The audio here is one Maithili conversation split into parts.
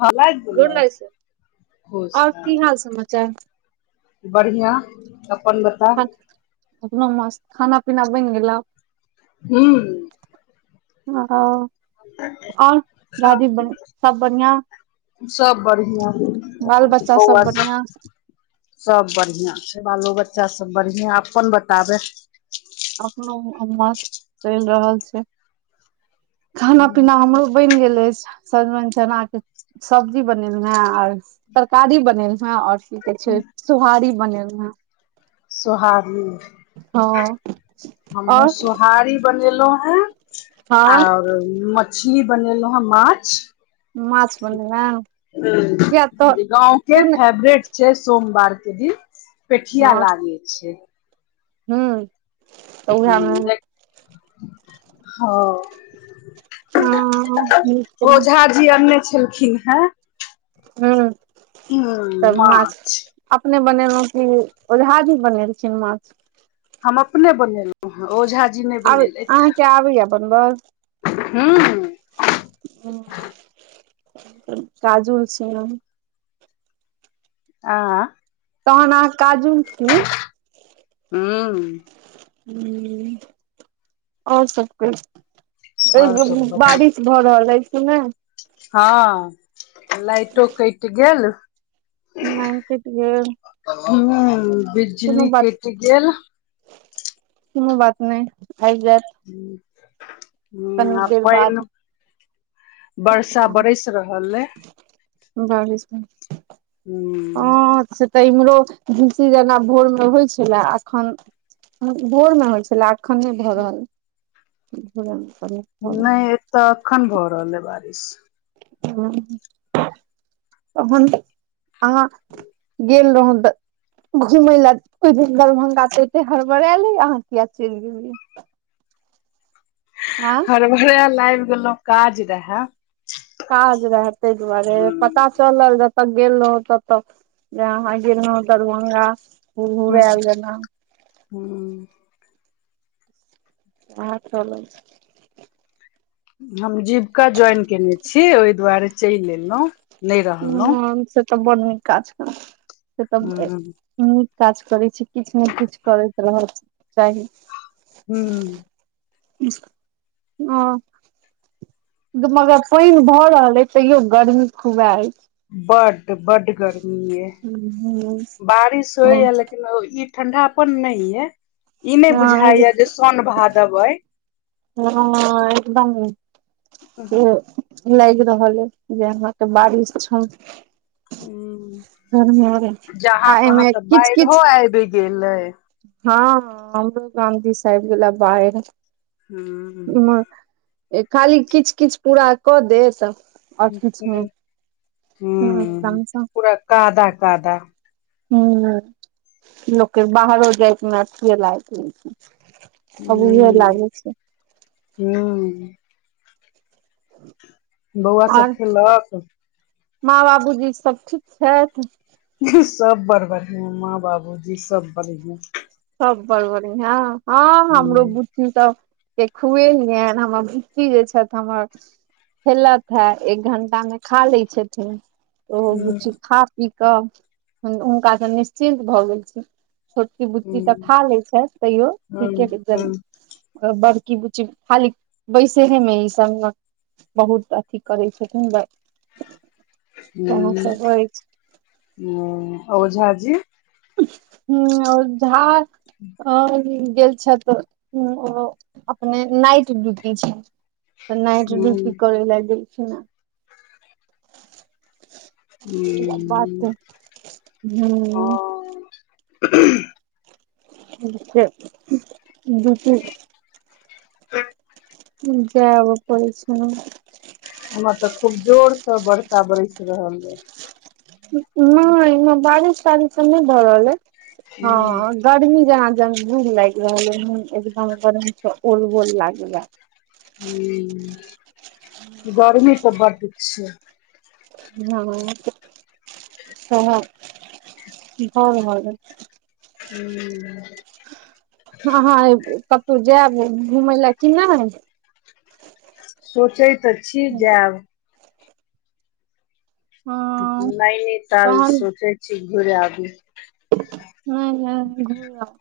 हँ लागि गोर गेलै, लागै छै खुश और रहा। की हाल समाचार बढ़ियाँ, अपन बता? अपनो मस्त, खाना-पीना बनि गेलौ। हूॅं औ आओर दादी बन सब बढ़ियाँ। सब बढ़ियाँ, बच्चा बौआ सब? बढ़िआं सब बढ़ियाँ छै, बालो बच्चा सब बढ़ियाँ, अपन बताबै? अपनो मस्त चैल रहल छै। खाना-पीना हमरो बनि गेल अछि। सजमैन चना के सब्जी बनेलू हें आर तरकारी बनेलू हें आओर की कहै छै सोहारी बनेलौं हें। सोहारी। हँ। हमहुँ और सोहारी बनेलो हें हँ आओर मछ छली बनेलौं हें, माछ। माछ बनलै ये। हुँ जे गाँव के फेवरेट छै सोमवार के दिन। पेठिया लागे छै। हूं। हुं देख हां। हँ ओझाजी आनने छलखिन्ह हें। हूँ हुं माछ। अपने बनेलो की ओझाजी बनेलखिन्ह माछ? हम अपने बनेलो हें ओझाजी नै आब बनेलैथ अहाँके आबैया बनबऽ ह। हुं हुं काजुल छी अहां। आ? तहन अहाँ काजूल छी। हूं हुं और सब कहीं आओर सब [unintelligible] बारिश भ रहल अछि की नै? हां लाइटो कैट गेल। लैन कैट गेल। हुं कोनो बिजली बात कैट गेल। कुनु बात नै आएब जाएत। हूं आ बाद पानि वर्षा बरैस रहल या। बारिस में। हूं तऽ इम्हरो भिनसी जेना भोर मे होइ छले अखन भोर मे होइ छलै आ एखन अखन नहि भऽ रहल भौबे नहि एतऽ अखन भऽ रहल है बारिश। ह तखन अहाँ गेल रहौ तऽ घुमय ल दरभंगा त एते हड़बड़ले अहाँ किया चलि गेलियै? आँ हरबरिया आयब गेलों काज रहै। काज रहे तै दुआरे प पता चलल जतऽ गेल रहौ तत जे अहाँ गेलहु दरभंगा। हूहूआल जेना। हूं हँ चलू। हम जीविका ज्वइन केने छी। ओहि दुआरे चलि एलहुँ। नहि रहलहुँ मन से तऽ बड़ नीक काज केलौ से तऽ ह नीक काज करै छी, किछु ने किछु करैत रह चाही। हूं हां ओ ग मय गे पानि भऽ रहल अछिे तैयो गर्मी खुबे हय। बड बड गर्मी हय। बारिश होइ या लेकि ई ठंडाापन न ये इ नहि हँ बुझाय ये जे सोन भादब हय। ह एकदम लाग रहल ह जे अहाँके बारिश छल। ह जहाँ आ तहाँ एहिमे तऽ किच बाइढ़ो किच आबि गेलै। हँ हमरो गाँधी साहब गेला बाईहर। ह उम्हर खाली किच किच पूरा कऽ देत। आओर किछु नय। हुँ पूरा कादा कादा हम नय लोकके बाहरो जाइके न अथिये लागैत रहै छै।। अबूहे लागै छै। हुँ [inaudible] बौआ सब आर खेलक? माँ - बाबूजी सब ठीक छथि? सब बड़ बढ़ियाँ माँ - बाबूजी सब बढ़ियाँ। सब बड़ बढियाँ। हँ हमरो हूँ बु ई सब के खुयेलियनि हमर बच्ची जे छथि हमर खेलत है। एक घण्टा मे खा लै छथिन। ओहो बुच्ची हूँ खा पी केऽ हुनका से निश्चिन्त भए गेल छी। छोटकी की तऽ हूँ खा ले छथि तैयो ठीके जम हूँ बड़की बुच्ची खाली बैसे हे मे ई सब बहुत अथी करै छथिन सएह हुँ सब अछि ओ आ ओझाजी? हुँ आओर झा अऔर गेल छथि। हुँ ओ अपने नाइट ड्यूटी छै। तऽ नाइट हूँ ड्यूटी करै ले गेलखिन छेना [inaudible] ह बात हुँ हँ आ फेर ड्युटी [unintelligible] जाय आबऽ पड़ै छै ने। एम्हर तऽ खूब जोर से वर्षा बरस रहल ये। नय एम्हर बारिश तारिश तऽ नय भऽ रहल ऐ ये हँ गरमी जेना जंजुग लागि रहल ऐ, मुन एकदम गरमी से ओलबोल लगैये। हुॅं गर्मी तऽ बड्ड छै। हँ सेहे भऽ रहल ऐ हुँ हँ हँ कतहु जायब घुमय लए कि नय? सोचै तऽ छी जैब हँ नैनीताल तहन सोचै छी घुरि आबी हुॅं हुॅं घुमि आउ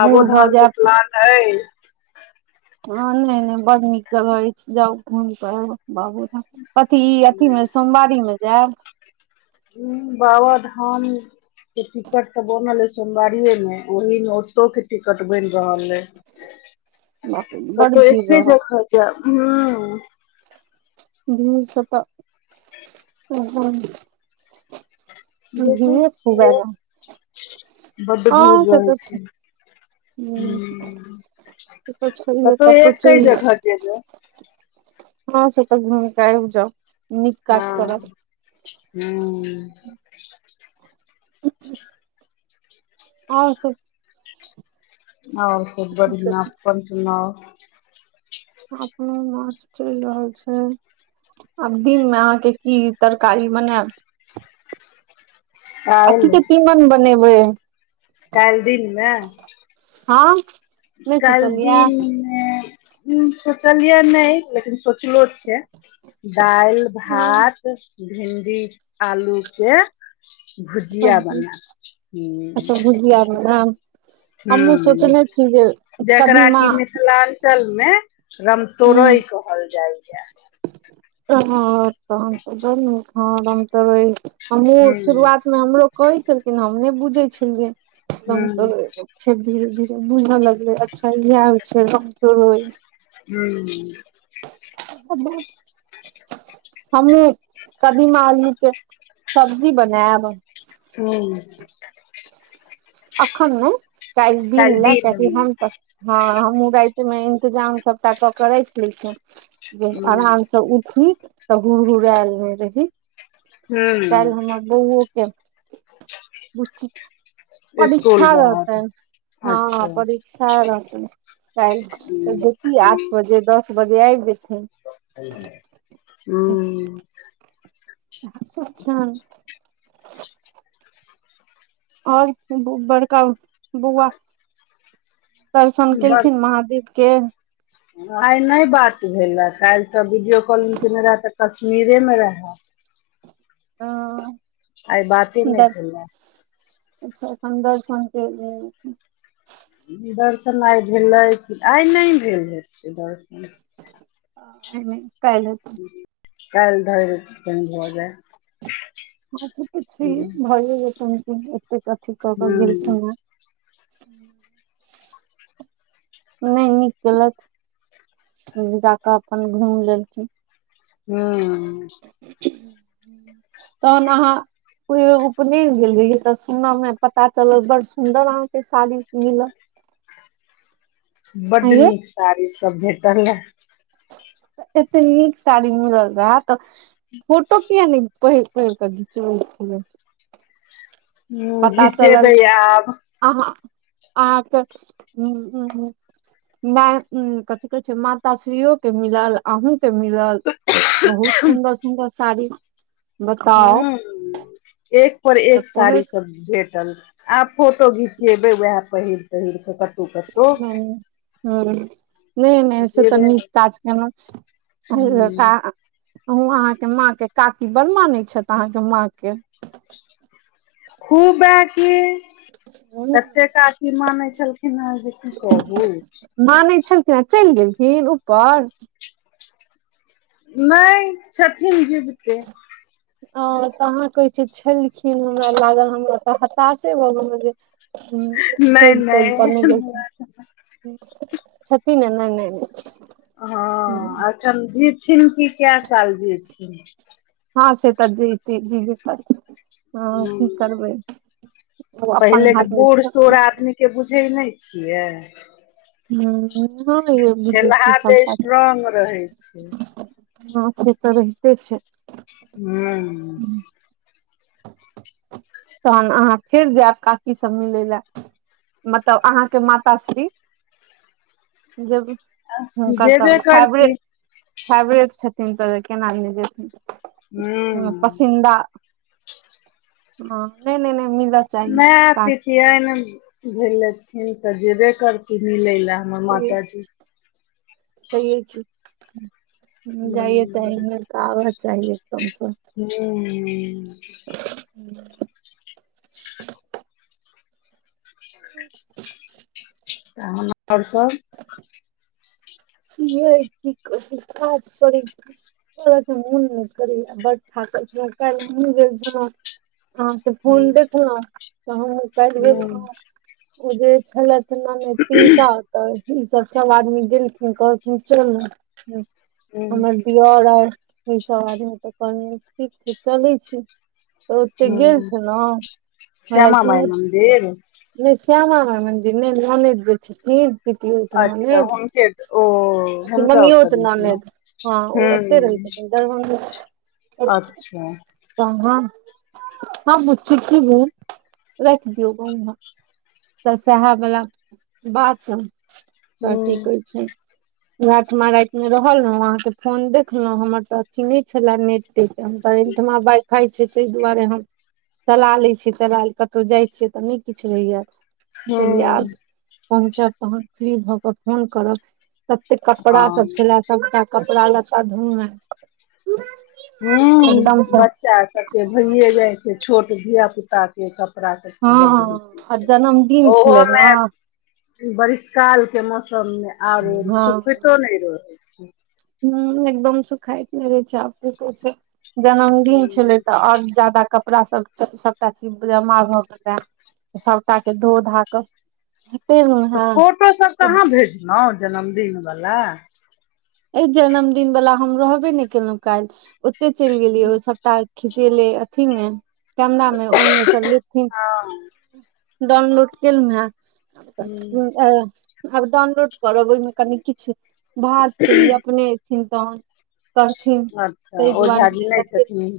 बुढ़ भऽ जैब ऐ हँ नय -नय बड्ड नीक जगह अछि जाउ घूम के आउ बहुत अथी ई अथी मे सोमवारी मे जैब उंम्म बाबाधाम के टिकट तऽ बनल ऐ सोमवारियेमे ओहि मे ओतौ के टिकट बनि रहल ऐ [inaudible] बाप रे बड कतौ भीड़ एके जगह जैब हुॅं दूर से तऽ इहे नीक [unintelligible] काम देखै जैब छियै अहा बड्ड भीड़ हँ से रहै तऽ छै। हूं से तऽ छैहे कतौ एके चलि जगह जेबै जायब हँ से तऽ घुमिक आबि जाउ नीक काज करब हँ हुॅं [inaudible] [inaudible] आउ अहुॅं सब [inaudible] आओर सब की बढ़िआँ करब अपन सुनाउ अपनो मास चलि रहल छै। आब दिन मे अहाँके की तरकारी बनायब अथी के काल्हि तीमन बनेबै काल्हि दिनमे हँ नहि काल्हि सोचलियै दिनमे हम सोचलियै नहि लेकिन सोचलो छै दालि हँ भात भिंडी आलू के भुजिया सब्जी बनेब हू हमहुॅं सोचने छी जे जकरा कदीमा कि मिथिलांचल मे हूँ रमतोड़ई कहल जाइये हॅं तहन तऽ बड नीक हं रमतोरयि हमहुँ ह शुरुआत मे हमरो कहै छलखिन हम नय बुझै छलियै ह रमतोरई फेर धीेरे- धीरे बुझऽ लगलै अच्छा इएह होइ छै रमतोरइ हू [unintelligible] हमहु कदीमा अलू के सब्जी बनेब हू अखन नय कल्हि दिन ले काल्हि कियाकि दिनमे हम हँ हमहुॅं राति मे इंतजाम सबटा क के राखि लै छियनि जे आराम से उठी तऽ हुरहुरलि नै रही ह काल्हि ह हमर बौओ के बुच्ची स्कूल परीक्षा बहुत रहतनि, हं अच्छा ह परीक्षा रहतनि काल्हि त जेेती आठ बजे दस बजे आबि जेथिन हूंउ सेह सेह छनि आओर बड़का बौआ दर्शन बड़ केलखिन महादेव के आइ नय बात भेलए काल्हि तऽ वीडियो कॉलिंग केनै रहए तऽ कश्मीरे मे रहए अंऽ अइ बाते नय भेला अच्छा अखन‌ दर्शन फेर भ जेतै दर्शन आइ भेलै आइ नय भेल हेतै दर्शन आइ नय काइल हेतै काइल धरि कहि भ जाय ह से तऽ छै भय जेतै एतेक अथी क के हूँ गेलरखिंन हे नय नीक केलथि जाकऽ अपन घूइम लेलखिन हूं तहन आहाँ कहियो उपनेन गेल रहिये त सुन मे पता चलल बड़ सुंदर आहाँ के साड़ी सब मिलल [inaudible] बड्ड यै नीक साड़ी सब भेटल लै। एते नीक साड़ी मिलल रहा तऽ फोटो किया नहि पहिर पहिर क घिचबै छियै? ह घिचेबै आब। आह आ तऽ ह ह ह। कथि कहै छैय मासा सुयोग्य मिलल। अहूँ के मिलल बहुत सुन्दर सुन्दर साड़ी बताउ हूं एक पर तऽ एक साड़ी पहिर सब भेटल। आब फोटो घिचेबै उएह पहिर पहिर कऽ कत हूं हूं नहि नहि स तऽ जेबै नीक काज केलौ। हूँ अहाँके माँ के काकी बड मानै छैथ अहाँके माँ के। खूबे कि। ह एत्ते काकी माने छलखिन ह जे कि कहू। मानै छलखिन आ चलि गेलखिन ऊपर? नहि छथिन जीबते। ह तऽ अहाँ कहै छिय छलखिन हमरा लागल हमरा तऽ हताशे भ गेलौ जे ह जे चैइल तैइल त नहि गेलखिन। छथिने नहि नहि नहि। ह एखन जीबथिन कि कए साल जीबथिन। ह से त जीथिन [unintelligible] ह कि करबै ओ अपन पहिले के हाथमे बूढ़ सूढ़ [unintelligible] आदमी के बुझै नहि छियै। ह ह बझे छिय खेलहा सब देह बात। स्ट्रोंग रहै छै ह से तऽ रहिते छैय। हूं तहन अहाँ फेर जायब काकी सब मिलै लए। मतलब अहाँके माता श्री। जेबै हूंकर तऽ जेबे करती फेबरेट फेवरेट छथिन तऽ केना नहि ह जेथिन पसंदीदा ह नहि नहि नहि मिलत मै पीतीयैन भैलखिन त जेबै कर्थिन मिलैल। [unintelligible] जाये चहे [unintelligible] [unintelligible] चाही [unintelligible] हूं [inaudible] [inaudible] तऽन आओर सब? की यै की [unintelligible] ओ मोन नहि करैए बड [unintelligible] अहाँके फोन देखलहु तऽ हम ओ कल गेल ओ जे छलै एना नहि तिनकात ई सब सब आदमी गेलखिन कहलखिन चलू। हमर दियौर आ ई सब आदमी तऽ कहल ठीक छैय चलै छी। तऽ ओते गेल छलौ [unintelligible] श्यामा माइ मन्दिर नय श्यामा माय मन्दिर नय ननैद जे छथिन पितियौत अच्छा ननैद हुनके ओ अथी हुनका ओतऽ मम्मीओत गेलखिन ननैद हँ ओ ओते रहै छथिन दरभंगे मऽ अच्छऽ कहाँ हँ बुच्ची की भेल राइख दियो ग उम्हर तऽ सेहा बला बात अ तऽ हूं की कहै छै ओहै ठुमा राइत मे रहल रहूँ अहाँकेँ फोन देखलहुँ हमर तऽ अथी नय छलै नेट टेट हम कहे ओयठमा वाइ फाइ छै तैय दुआरे हम चला लै छियै चला कतहु जाइ छियै तऽ नय किछ रहैय कहलियै हूं आब पहुँचब तहन फ्री भऽ कऽ फोन करब तते कपड़ा हँ सब छले सबटा कपड़ा लत्ता धुमे हुँ बच्चा सबके भइए जाइ छै छोट धिय पुता छिये कपड़ा सब तऽ हँ [unintelligible] आ छै जन्मदिन छलै ने ओहोमे हँ बरिशकाल केँ मौसम मे आओर सुखैतो नय रहै छै हुँ एकदम सुखाय नय रहै छै अप कतो सँ जन्मदिन छै छले तऽ आओर जादा कपड़ा सब तऽ सभटा चीज जमा भऽ गेल रहै सभटा केँ धो धा कऽ तऽ ट्रेनमे फोटो सब कहाँ भेजलहुँ जन्मदिन वला एह जन्मदिन वला हम रहबे नै केलहुँ काइल ओते चैल गेलियै हूँ ओ सभटा खिचेले अथी मे कैमरा मे ओहिमे सँ लेथिन डाउनलोड केलहु है हँ [unintelligible] आब डाउनलोड करब ओहिमे कनी किछ भात छै ई अपने एथिन तहन करथिन अच्छा ताहि ओझा दुआरे जी नय नहि लगेलिये छथिन